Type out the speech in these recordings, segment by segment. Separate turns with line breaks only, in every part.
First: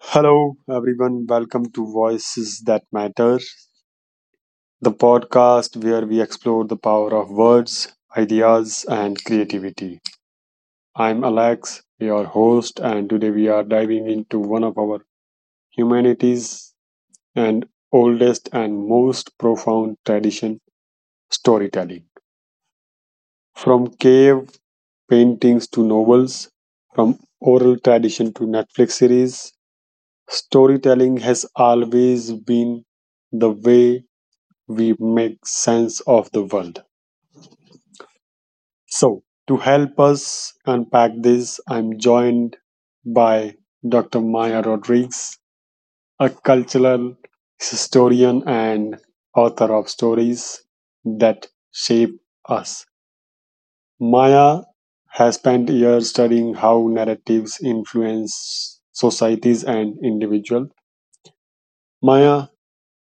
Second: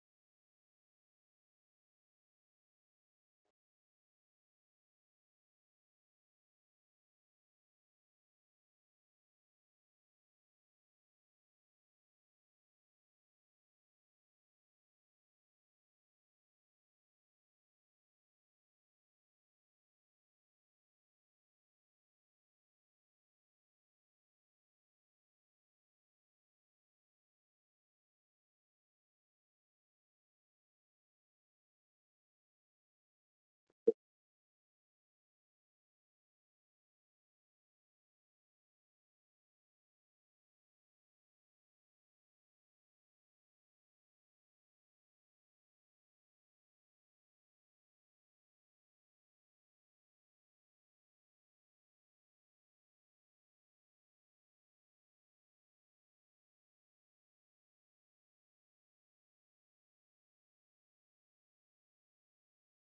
Hello, everyone. Welcome to Voices That Matter, the podcast where we explore the power of words, ideas, and creativity. I'm Alex, your host, and today we are diving into one of our humanity's and oldest and most profound tradition storytelling. From cave paintings to novels, from oral tradition to Netflix series, storytelling has always been the way we make sense of the world. So, to help us unpack this, I'm joined by Dr. Maya Rodriguez, a cultural historian and author of stories that shape us. Maya has spent years studying how narratives influence societies and individuals. Maya,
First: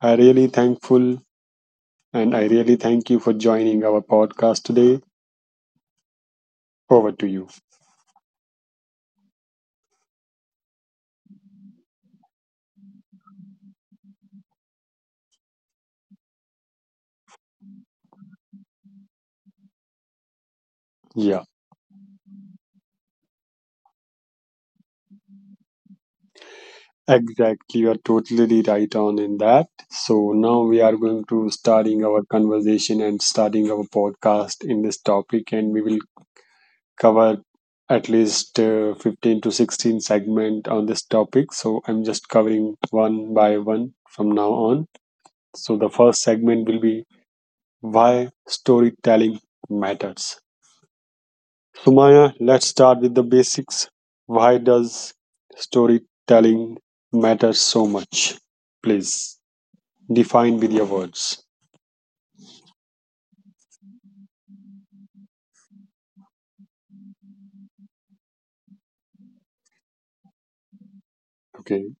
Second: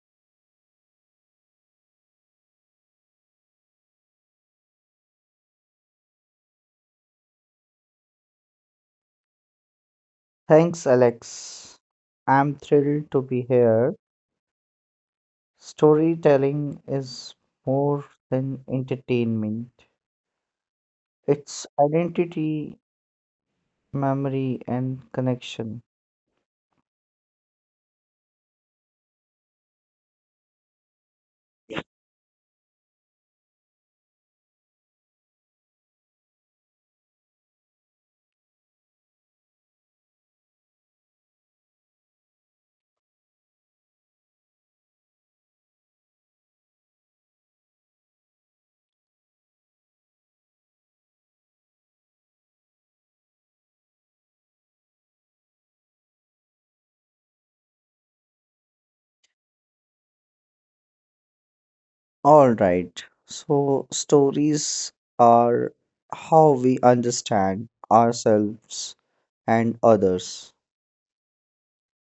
I really thankful and I really thank you for joining our podcast today. Over to you.
Thanks, Alex. I'm thrilled to be here. Storytelling is more than entertainment,
Yeah.
it's identity, memory, and connection.
Exactly, you are totally right on in that. So now we are going to starting our conversation and starting our podcast in this topic, and we will cover at least 15 to 16 segment on this topic. So I'm just covering one by one from now on. So the first segment will be why storytelling matters. So Maya, let's start with the basics. Why does storytelling matter so much? Please define with your words.
All right, so stories are how we understand ourselves and others,
Okay.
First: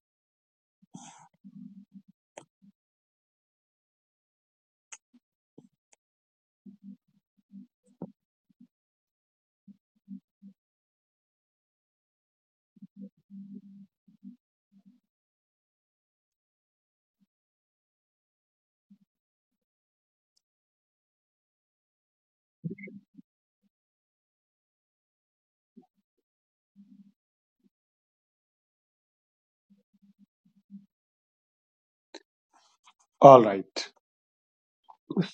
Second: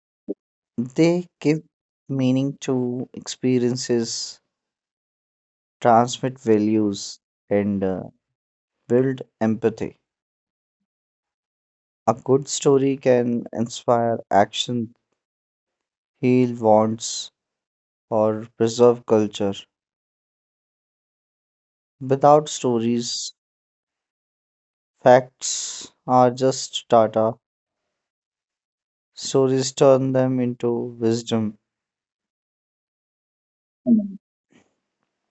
they give meaning to experiences, transmit values, and build empathy. A good story can inspire action, heal wants, or preserve culture. Without stories, facts are just data. Stories turn them into wisdom.
All right,
Mhm.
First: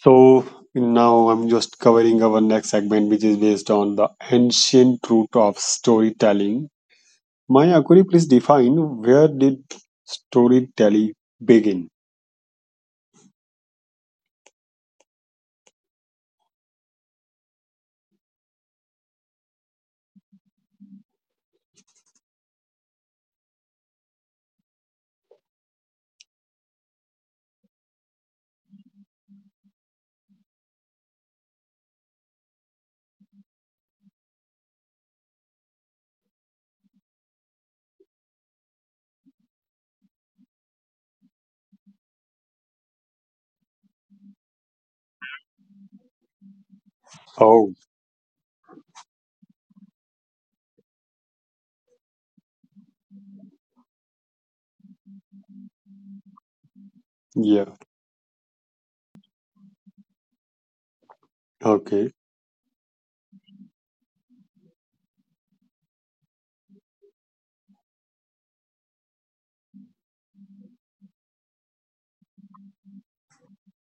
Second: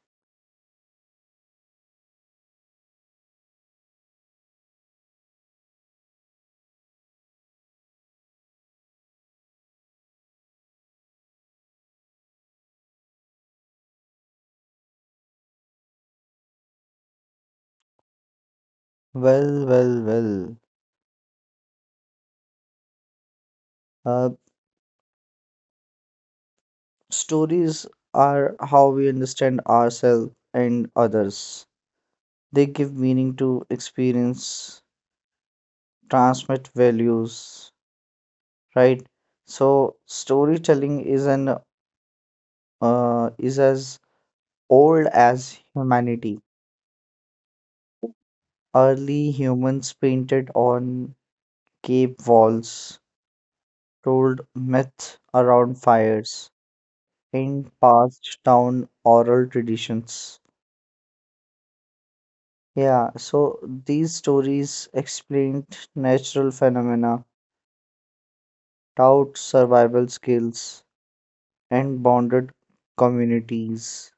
so now I'm just covering our next segment, which is based on the ancient root of storytelling. Maya, could you please define where did storytelling begin?
Well, well, well. Uh, Stories are how we understand ourselves and others. They give meaning to experience, transmit values, right? So storytelling is an uh, is as old as humanity.
Oh,
Early humans painted on cave walls, told myths around fires, and
yeah.
passed down oral traditions.
Okay.
Yeah, so these stories explained natural phenomena, taught survival skills, and bonded communities.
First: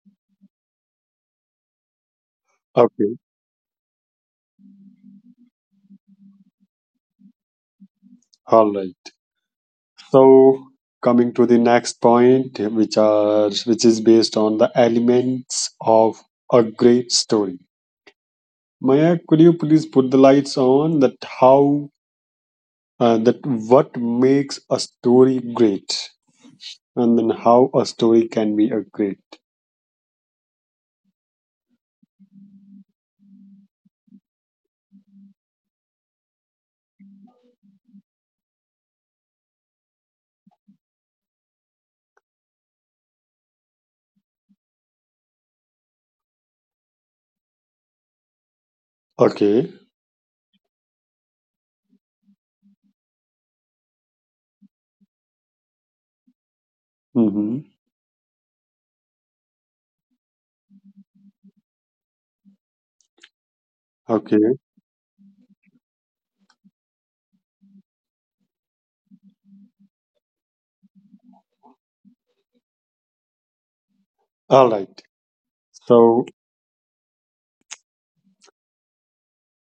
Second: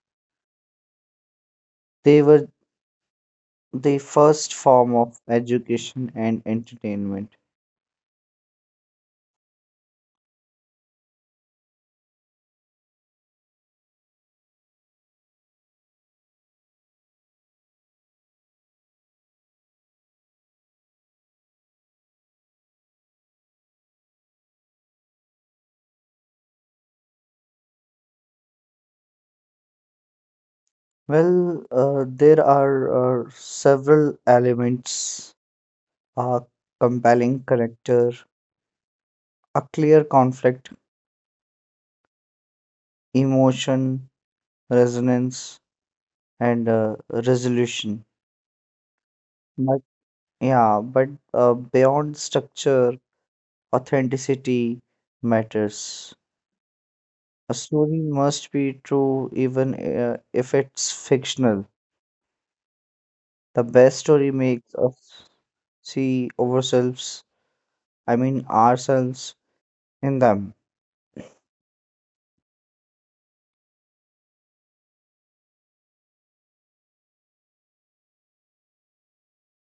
They were
Okay.
the first form of education and entertainment.
All right, so coming to the next point, which is based on the elements of a great story. Maya, could you please put the lights on that how that what makes a story great and then how a story can be a great?
There are several elements: a compelling character, a clear conflict, emotion, resonance, and resolution.
Okay.
But yeah, but beyond structure, authenticity matters.
Mm-hmm.
A story must be true even if it's fictional. The best story
Okay.
makes us see ourselves in them.
All right. so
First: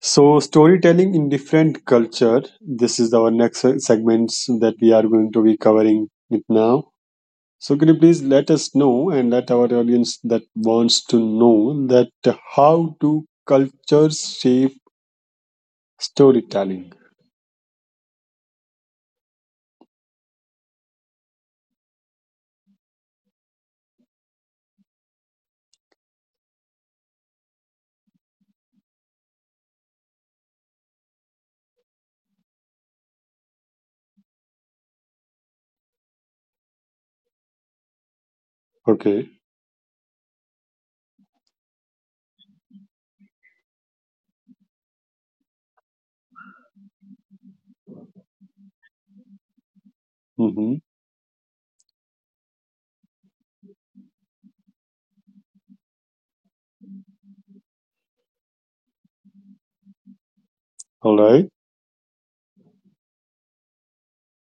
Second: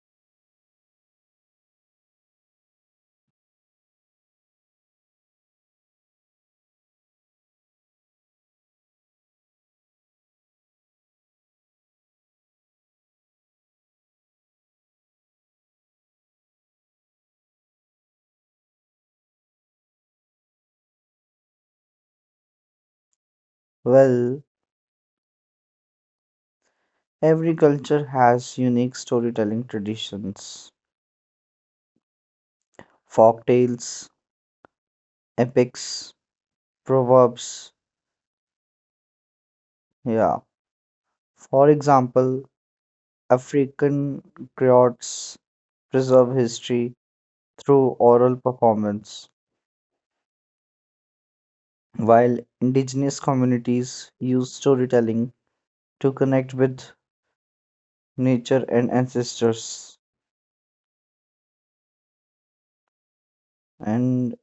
so storytelling in different culture, this is our next segments that we are going to be covering it now. So can you please let us know and let our audience that wants to know that how do cultures shape storytelling?
Well, every culture has unique storytelling traditions, folk tales, epics, proverbs.
Okay.
Yeah. For example, African griots preserve history through oral performance,
Mm-hmm.
while indigenous communities use storytelling to connect with nature and ancestors.
All right.
And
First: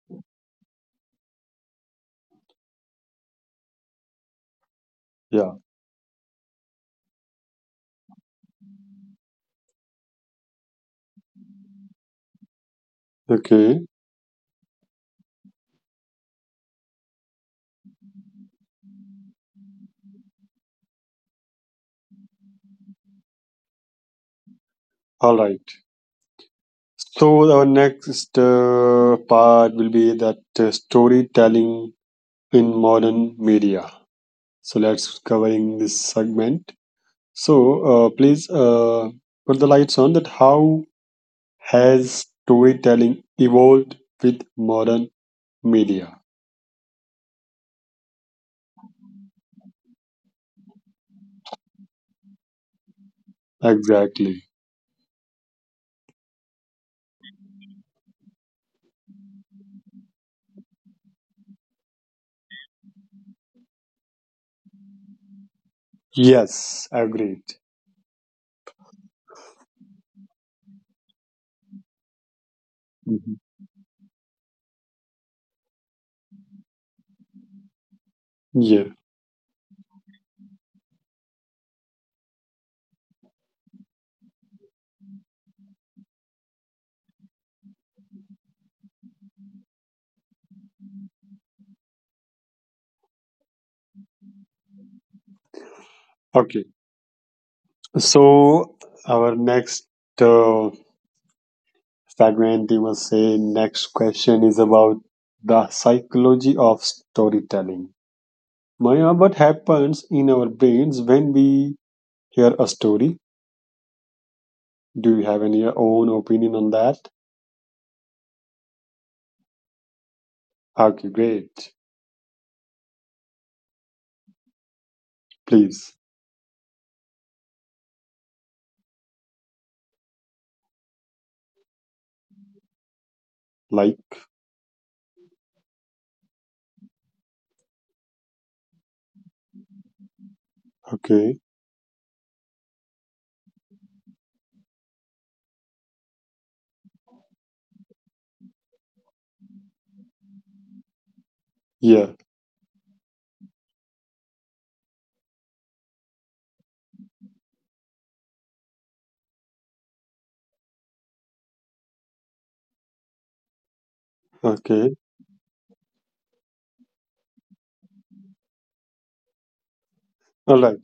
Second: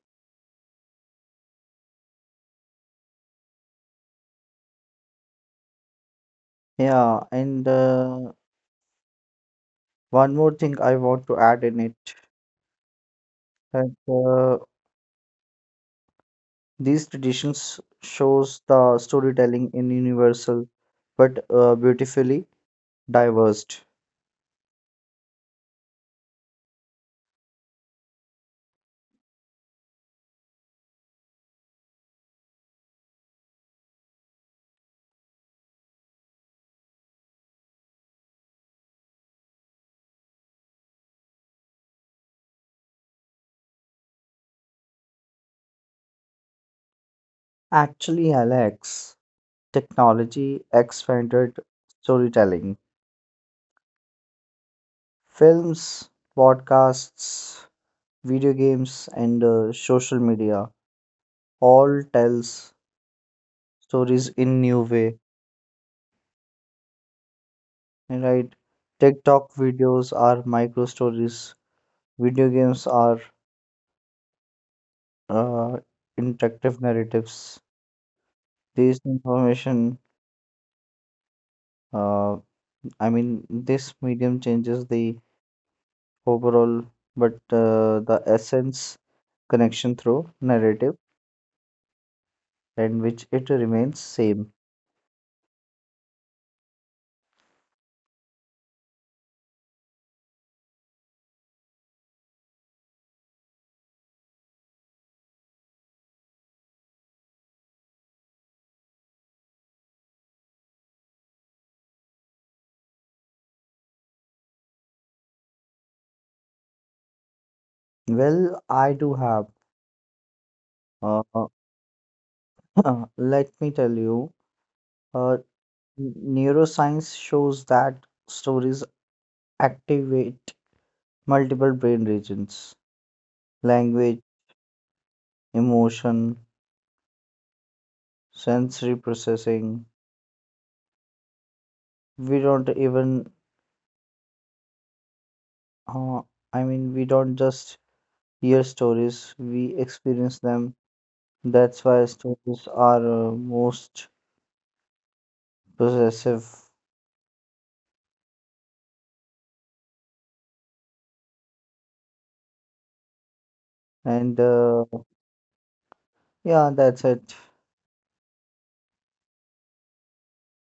Yeah.
yeah, and one more thing I want to add in it
Okay.
that these traditions shows the storytelling in universal but beautifully diverse.
All right. So our next part will be that storytelling in modern media. So let's covering this segment. So please put the lights on that how has storytelling evolved with modern media?
Actually, Alex, technology expanded storytelling.
Exactly.
Films, podcasts, video games, and social media all tells stories in new way.
Yes, agreed.
Right? TikTok videos are micro stories. Video games are
Mhm.
uh, interactive narratives.
Yeah.
This information Uh, I mean, this medium changes the overall, but the essence, connection through narrative, and which it remains same.
Okay. So our next uh, segment, you must say, next question is about the psychology of storytelling. Maya, what happens in our brains when we hear a story? Do you have any own opinion on that?
Well, I do have.
Okay,
Uh,
great.
Let me tell you, uh,
Please
neuroscience shows that stories activate multiple brain regions,
like.
language, emotion, sensory processing.
Okay.
We don't even, uh, I mean, we don't just hear stories, we experience them. That's why
Yeah.
stories are most possessive. And uh,
Okay.
yeah, that's it.
All right.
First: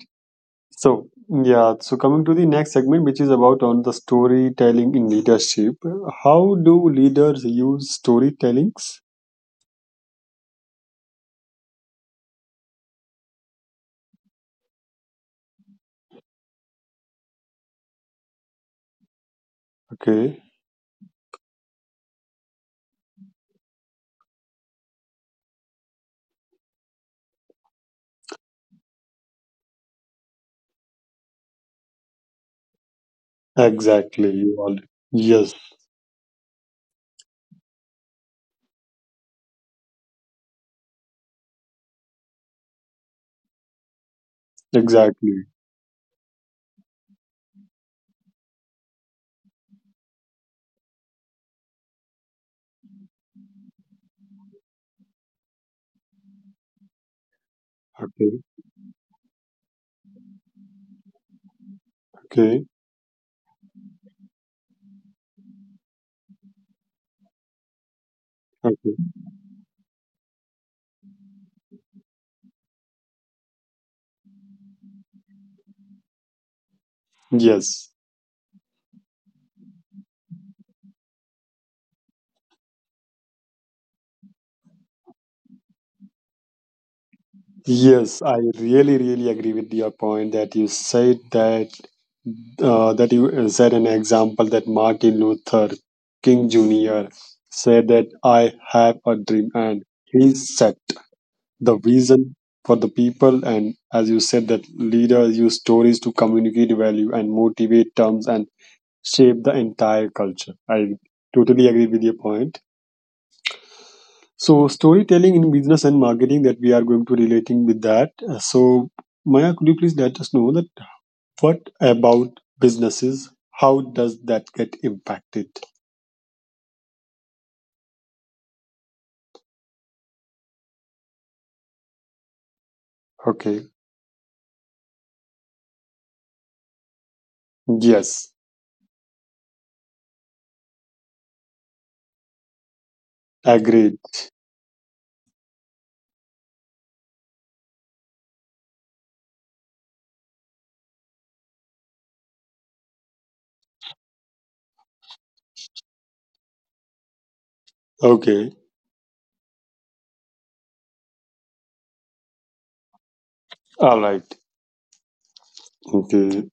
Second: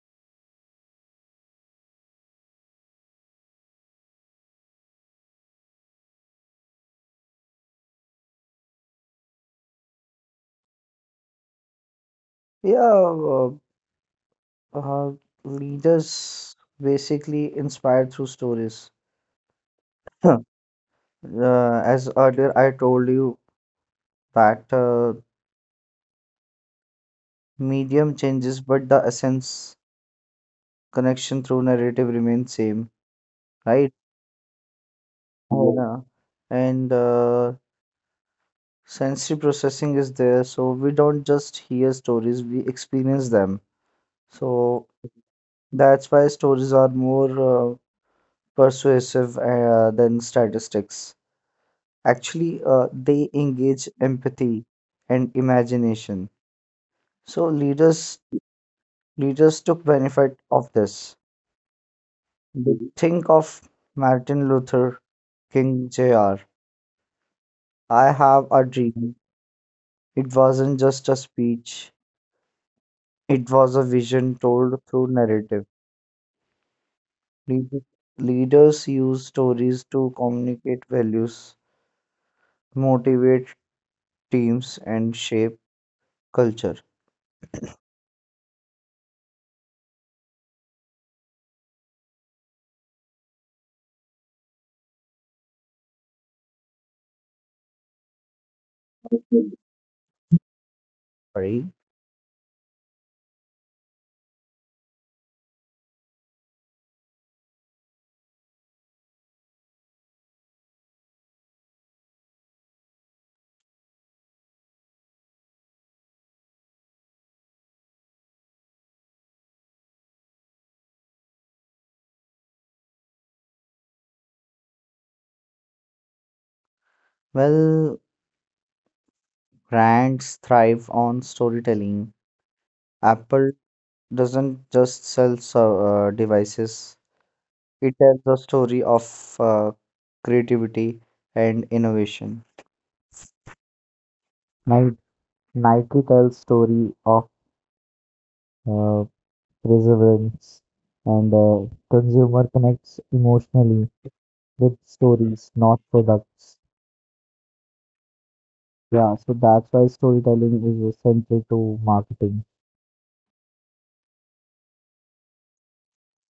So, yeah, so coming to the next segment, which is about on the storytelling in leadership. How do leaders use storytellings?
Yeah, uh, uh, Leaders basically inspired through stories.
Okay,
Huh. As earlier I told you that medium changes, but the essence, connection through narrative, remains same, right?
exactly. You all. Yes,
Yeah. And Sensory processing is there, so we don't just hear stories, we experience them. So
exactly.
that's why stories are more persuasive than statistics. Actually they engage empathy and imagination, so leaders
Okay,
leaders took benefit of this.
okay,
They think of Martin Luther King Jr. I have a
okay.
dream. It wasn't just a speech, it was a vision told through narrative.
Yes,
Lead- Leaders use stories to communicate values, motivate teams, and shape culture.
yes. I really, really agree with your point that you said that that you said an example that Martin Luther King Jr. said that I have a dream and he said the
Sorry.
vision for the people, and as you said that leaders use stories to communicate value and motivate terms and shape the entire culture. I totally agree with your point. So storytelling in business and marketing, that we are going to relating with that. So Maya, could you please let us know that what about businesses, how does that get impacted?
Well, brands thrive on storytelling.
Okay.
Apple doesn't just sell devices, it
Yes.
tells the story of uh, creativity and innovation.
Agreed.
Ni- Nike tells story of uh, perseverance, and consumer connects emotionally with stories, not products.
Okay.
Yeah, so that's why storytelling is essential to marketing.
All right. Okay.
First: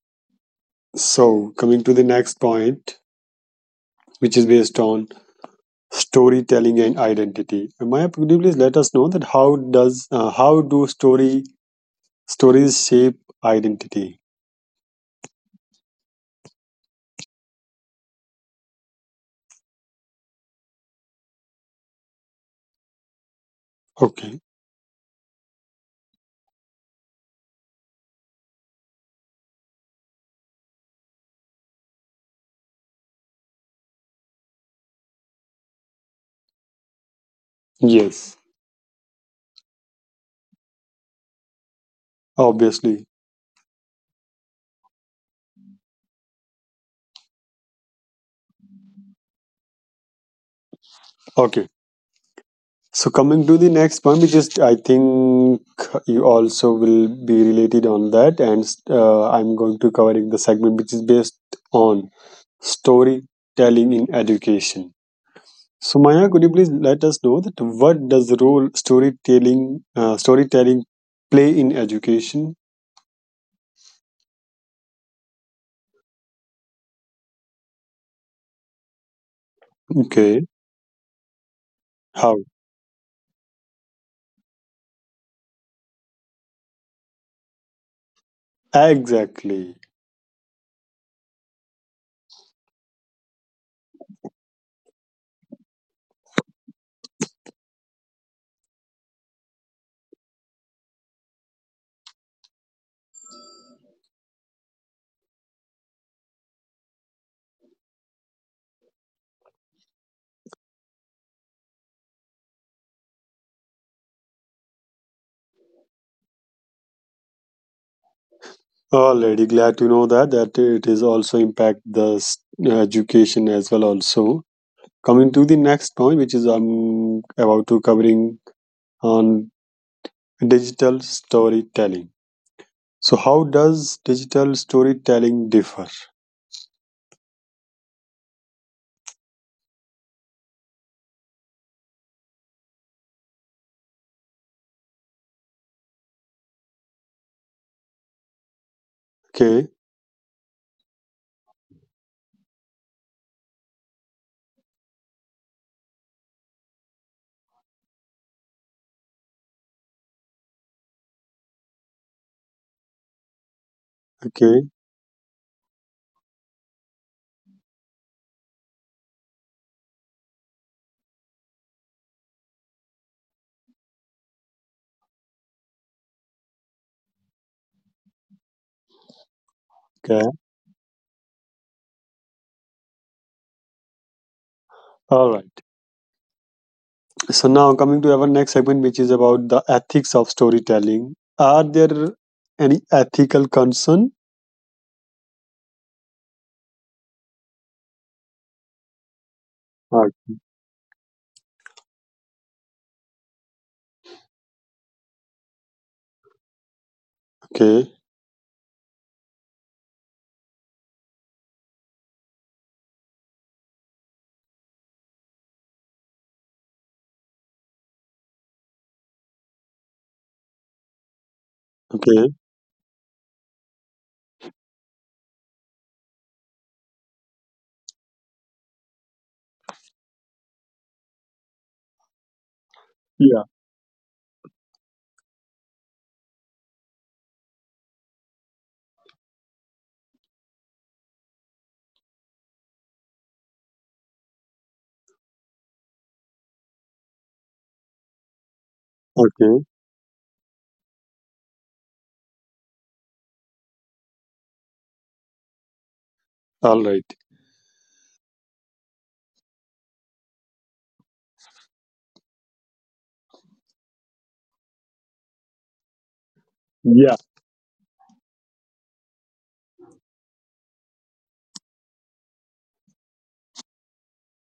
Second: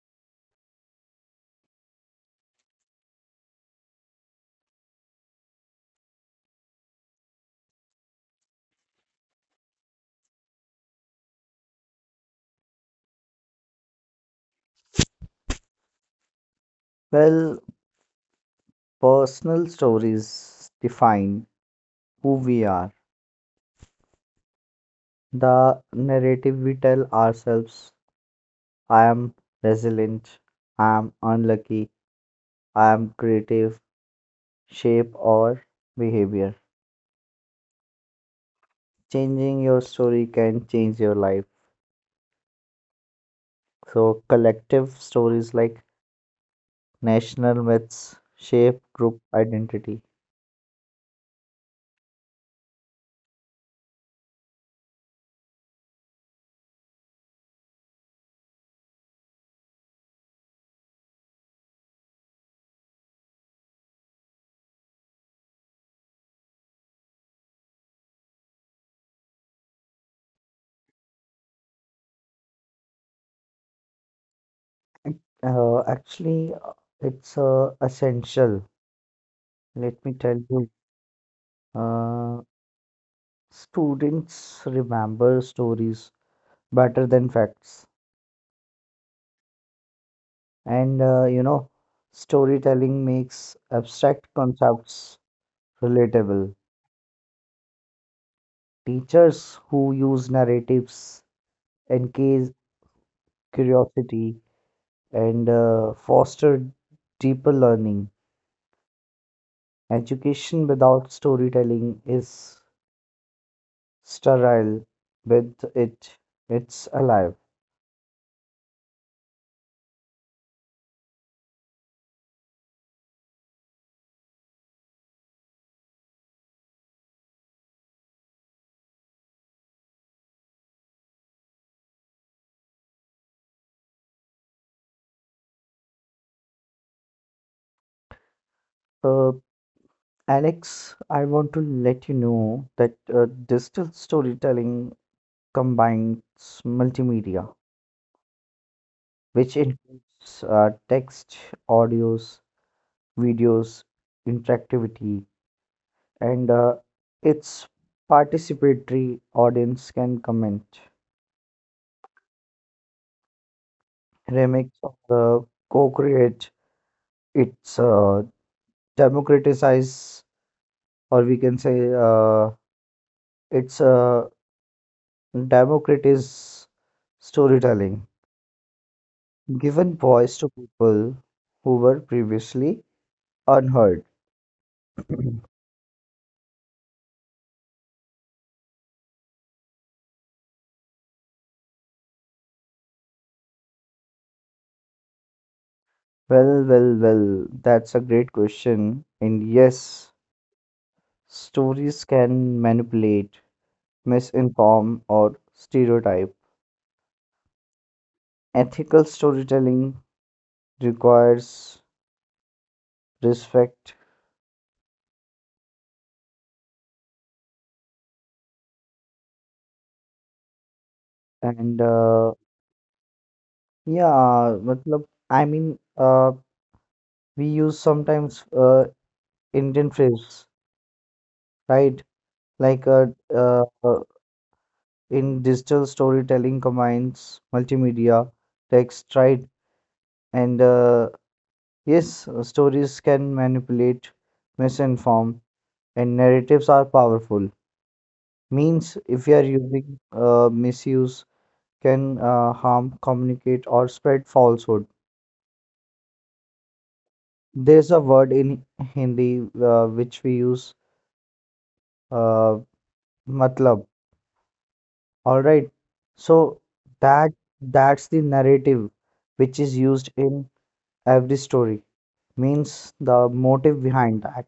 So coming to the next point, which is based on storytelling and identity. And Maya, could you please let us know that how does how do story stories shape identity?
Well, personal stories define who we are.
Okay.
The narrative we tell ourselves: I am resilient, I am unlucky, I am creative, shape our behavior.
Yes.
Changing your story can change your life.
Obviously.
So collective stories like national myths shape group identity.
Okay. So coming to the next one, which is I think you also will be related on that, and I'm going to covering the segment which is based on storytelling in education. So Maya, could you please let us know that what does the role storytelling play in education?
Actually, it's essential. Let me tell
Okay,
you,
how
uh, students remember stories better than facts,
exactly?
and you know, storytelling makes abstract concepts relatable. Teachers who use narratives engage curiosity and foster deeper learning. Education without storytelling is sterile; with it, it's alive.
Already glad to know that that it is also impact the education as well. Also coming to the next point, which is I'm about to covering on digital storytelling. So how does digital storytelling differ?
Uh, Alex, I want to let you know that digital storytelling combines multimedia, which
Okay,
includes text, audios, videos, interactivity, and its participatory. Audience can comment,
okay,
remix, or co-create. It's democratize, or we can say it's a Democrat is storytelling, given
okay.
voice to people who were previously unheard.
All right. So now coming to our next segment, which is about the ethics of storytelling. Are there any ethical concern?
Well, that's a great question. And
Right.
yes, stories can manipulate, misinform, or stereotype.
Okay.
Ethical storytelling requires respect and
Okay.
uh, yeah, matlab, I mean, uh, we use sometimes Indian phrase, right? Like
Yeah.
uh, in digital storytelling combines multimedia, text, right, and yes, stories can manipulate, misinform, and narratives are powerful. Means if we are
Okay.
using misuse, can harm, communicate, or spread falsehood.
All right.
There's a word in Hindi which we use, uh, matlab. All right, so
Yeah.
that that's the narrative which is used in every story, means the motive behind that.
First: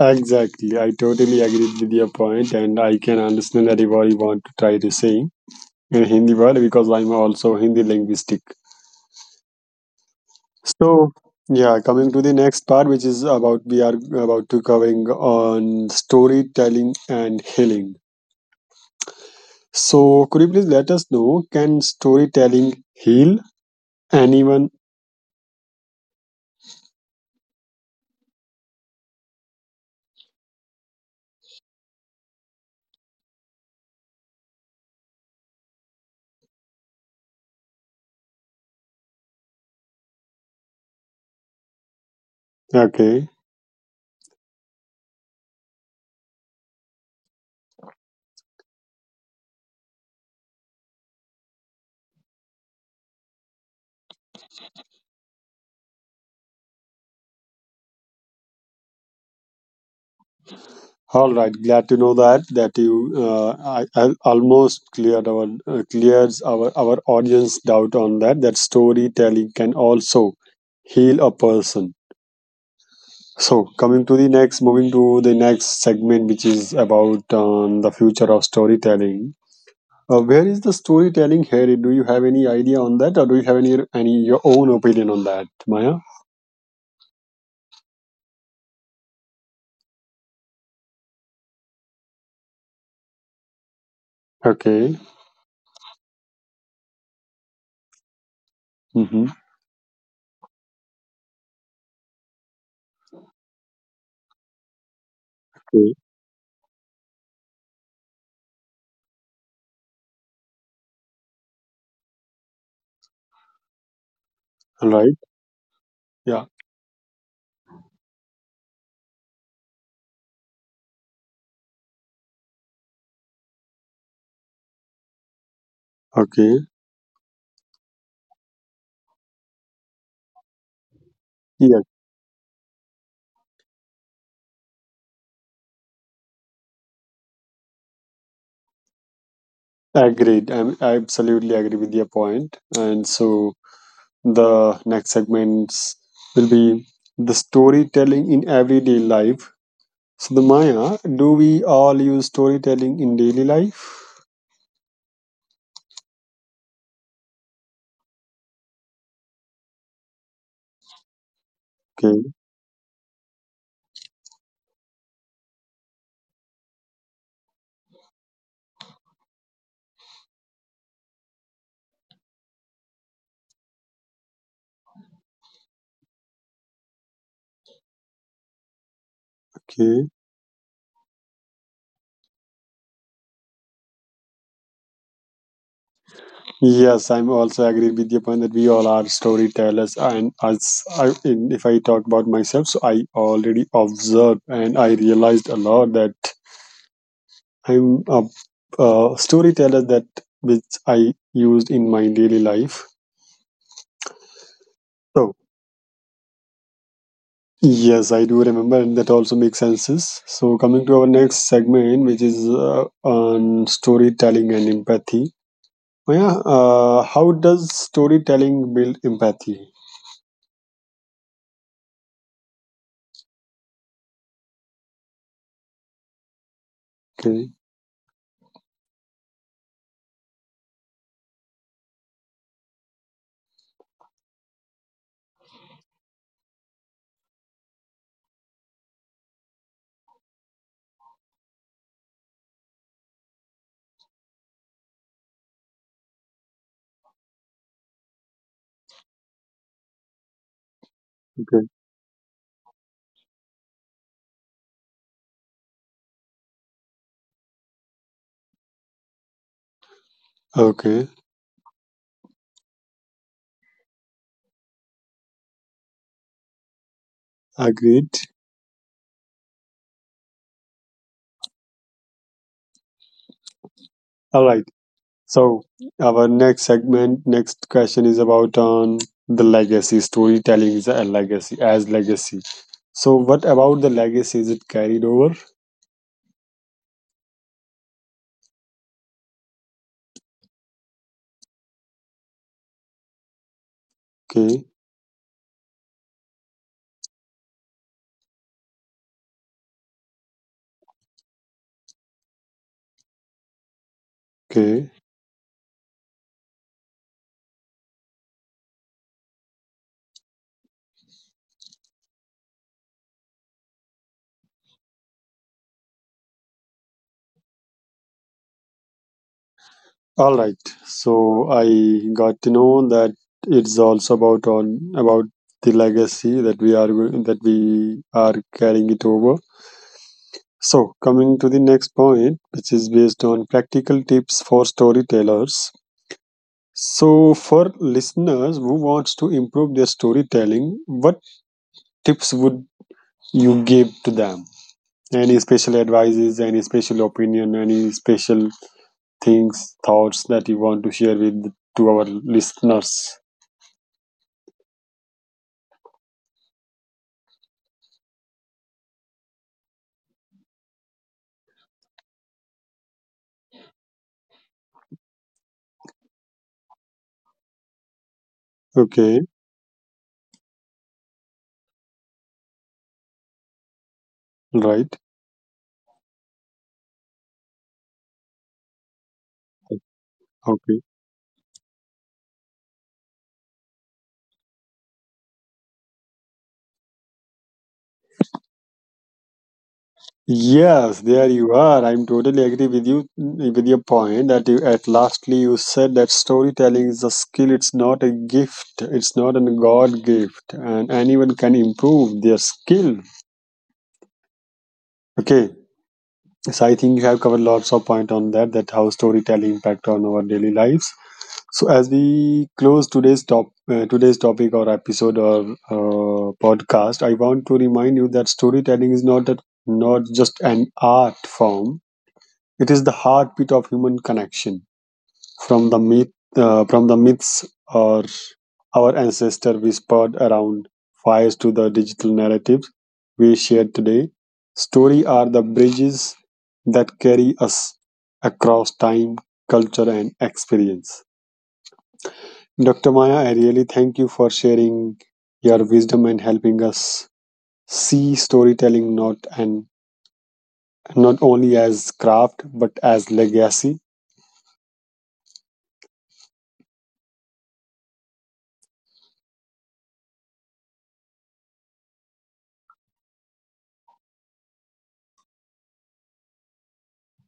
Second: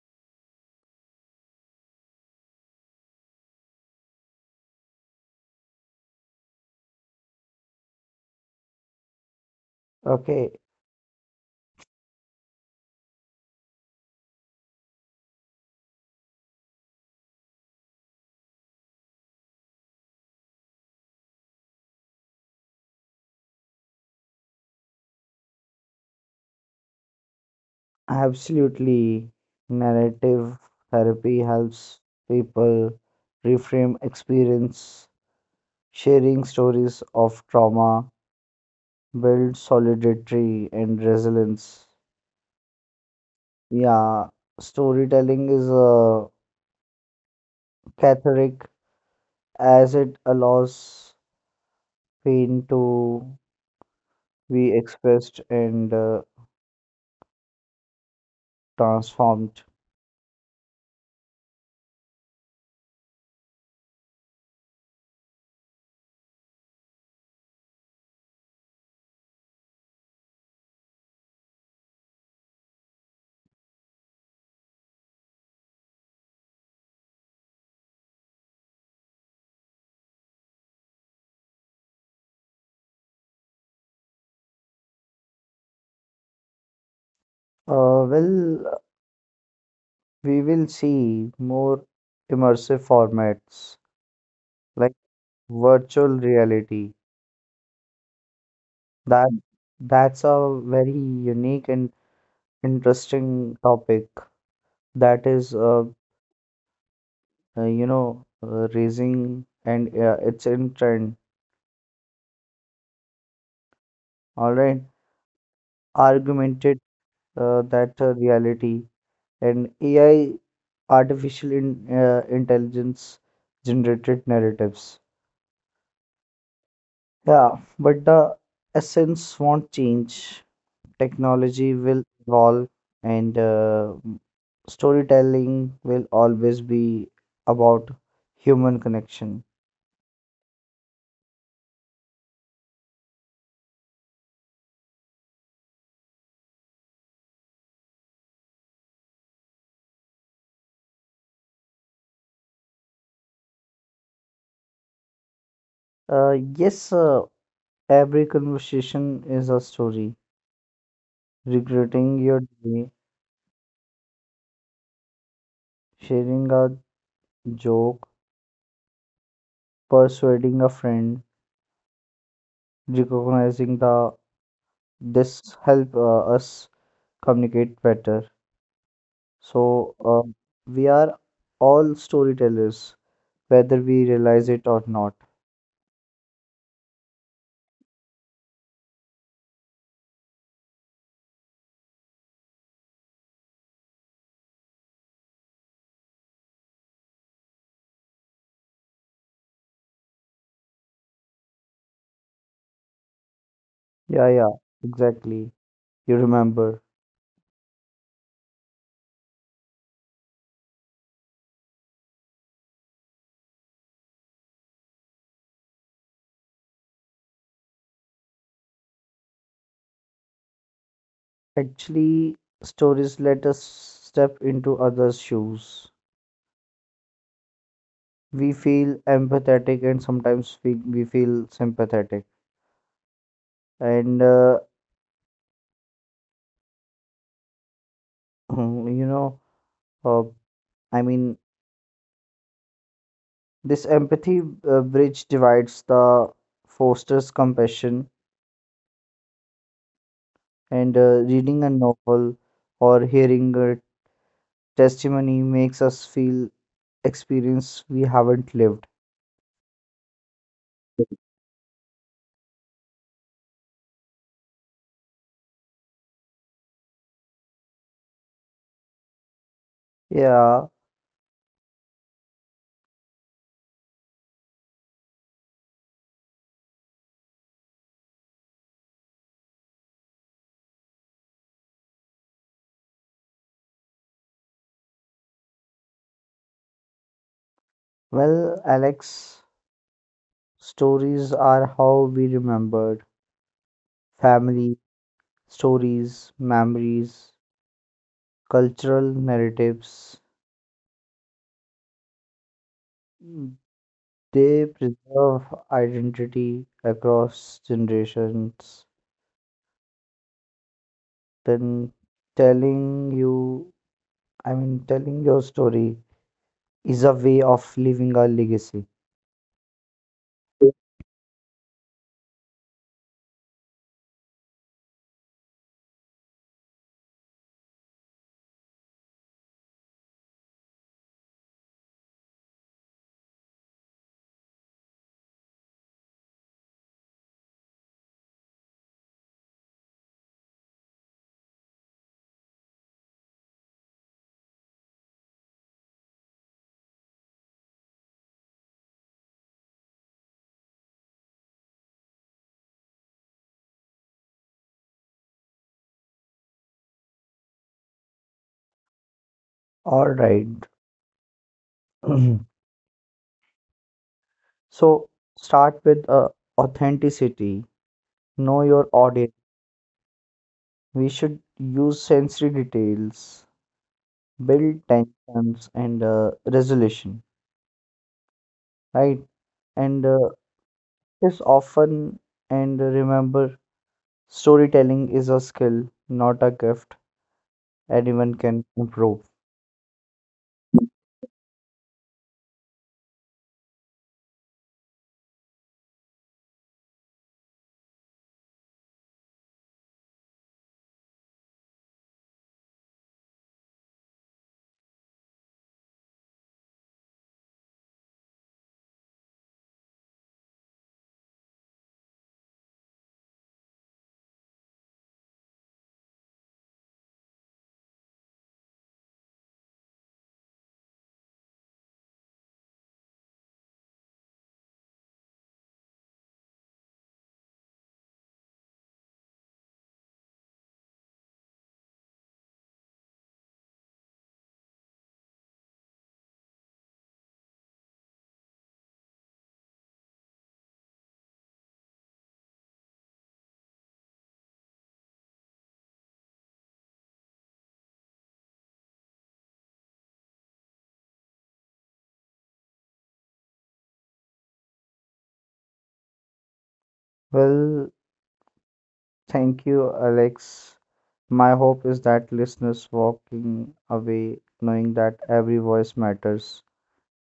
Exactly. I totally agree with your point, and I can understand that what you want to try to sing in Hindi word because I'm also Hindi linguistic.
Okay,
So yeah, coming to the next part, which is about we are about to covering on storytelling and healing. So, could you please let us know can storytelling heal anyone?
absolutely. Narrative therapy helps people reframe experience, sharing stories of trauma, build solidarity and resilience.
Okay,
Yeah, storytelling is a cathartic as it allows pain to be expressed and transformed.
all right. Glad to know that that you I almost cleared our clears our audience doubt on that that storytelling can also heal a person. So, coming to the next, moving to the next segment, which is about the future of storytelling. Where is the storytelling headed? Do you have any idea on that, or do you have any your own opinion on that, Maya?
Well, we will see more immersive formats
Okay.
like virtual reality.
Mm-hmm.
That that's a very unique and interesting topic that is
Okay.
you know, raising and it's in trend. All right,
All right. Yeah.
augmented that reality and AI, artificial intelligence generated narratives.
Okay.
Yeah, but the essence won't change. Technology
Yeah.
will evolve and storytelling will always be about human connection.
Agreed. I absolutely agree with your point. And so the next segments will be the storytelling in everyday life. So the Maya, do we all use storytelling in daily life?
Uh, yes, every conversation is a story. Regretting
Okay.
your day, sharing a joke, persuading a friend, recognizing the this help us communicate better. So
Okay.
we are all storytellers, whether we realize it or not.
Yes, I'm also agree with your point that we all are storytellers, and as if I talk about myself, so I already observed and I realized a lot that I'm a, a storyteller that which I used in my daily life.
Yeah, yeah,
So,
exactly. You remember.
yes, I do remember, and that also makes sense. So, coming to our next segment, which is on storytelling and empathy. Maya, how does storytelling build empathy?
Actually, stories let us step into others' shoes.
Okay,
We feel empathetic and sometimes we feel sympathetic. And you know, uh, I mean, this empathy bridge divides the fosters compassion, and
okay.
reading a novel or hearing a testimony makes us feel experience we haven't lived.
Okay, agreed.
Yeah,
All right. So our next segment, next question is about on the legacy. Storytelling is a legacy as legacy. So what about the legacy? Is it carried over?
well, Alex. Stories are how we remembered
Okay,
family, stories, memories, cultural narratives. Mm, they
okay.
preserve identity across generations. Then telling you, I mean, Telling your story is a way of leaving a legacy.
All right. So I got to know that it's also about on about the legacy that we are that we are carrying it over. So coming to the next point, which is based on practical tips for storytellers. So, for listeners who wants to improve their storytelling, what tips would you give to them? Any special advices, any special opinion, any special things, thoughts that you want to share with to our listeners?
All right. So start with authenticity. Know your
Okay,
audience. We should use sensory details, build
right.
tensions and resolution, right? And
Okay.
It's often, and remember, storytelling is a skill, not a gift anyone can improve.
Yes, there you are. I'm totally agree with you with your point that you, at lastly you said that storytelling is a skill. It's not a gift. It's not a God gift, and anyone can improve their skill. Okay, so I think you have covered lots of point on that, that how storytelling impact on our daily lives. So as we close today's topic or episode or podcast, I want to remind you that storytelling is not just an art form; it is the heartbeat of human connection. From from the myths or our ancestor whispered around fires to the digital narratives we share today. Story are the bridges that carry us across time, culture, and experience. Dr. Maya, I really thank you for sharing your wisdom and helping us see storytelling not and not only as craft but as legacy.
Well, thank you, Alex. My hope is that listeners walking away knowing that every voice matters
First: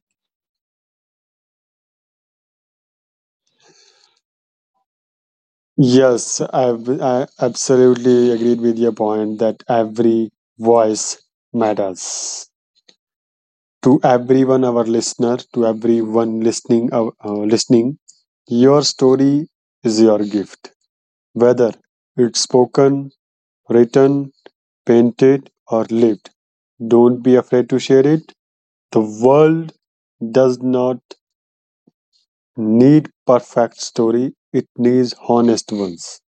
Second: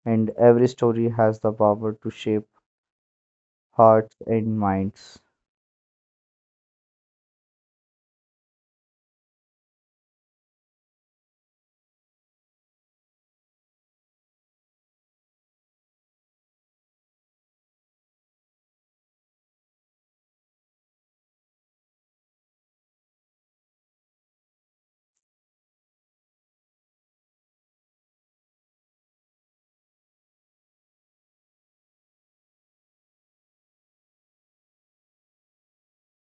and every story has the power to shape hearts and minds.
Yes, I absolutely agreed with your point that every voice matters to everyone, our listener, to everyone listening. Your story is your gift, whether it's spoken, written, painted, or lived. Don't be afraid to share it. The world does not need perfect story; it needs honest ones.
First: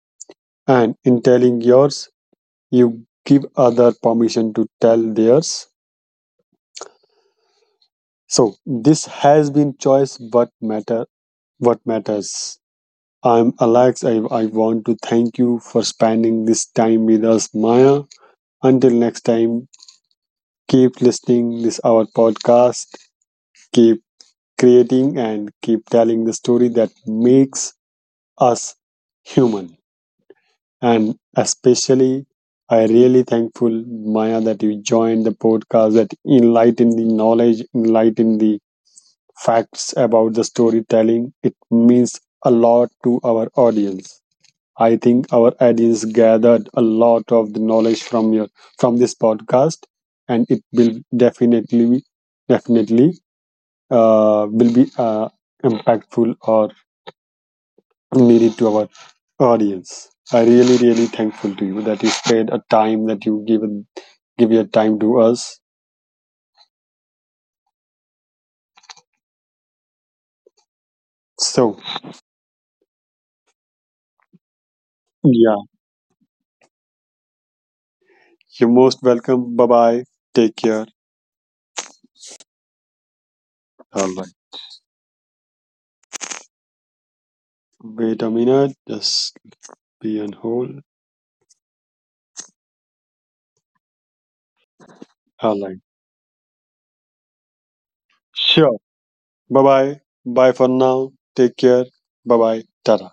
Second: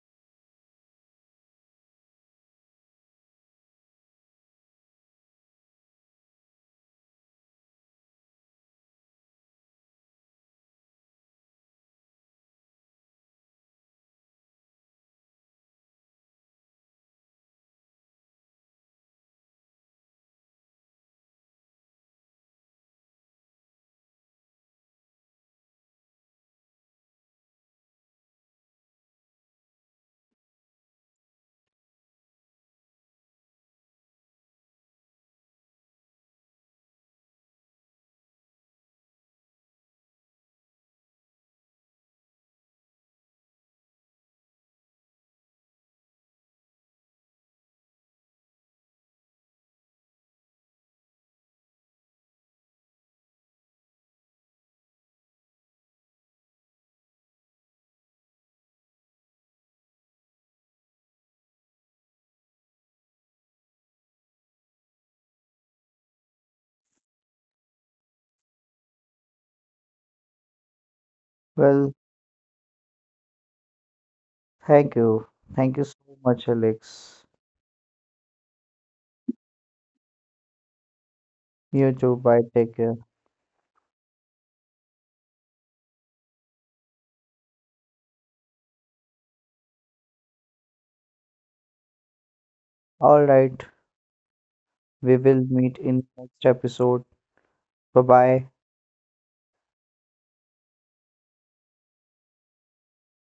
And in telling yours, you give other permission to tell theirs. So this has been choice what matter what matters. I'm Alex. I want to thank you for spending this time with us, Maya. Until next time, keep listening this our podcast, keep creating, and keep telling the story that makes us human. And especially, I really thankful, Maya, that you joined the podcast that enlighten the knowledge, enlighten the facts about the storytelling. It means a lot to our audience. I think our audience gathered a lot of the knowledge from your from this podcast, and it will definitely will be impactful or made it to our audience. I really, really thankful to you that you spared a time that you given give your time to us. So
Well, thank you.
yeah,
Thank you so much, Alex.
you're most welcome. Bye bye. Take care.
You too. Bye. Take care.
All right. Wait a minute. Just be on hold.
All right, we will
All
meet
right.
in next episode. Bye bye.
Sure. Bye bye. Bye for now. Take care. Bye bye. Tada.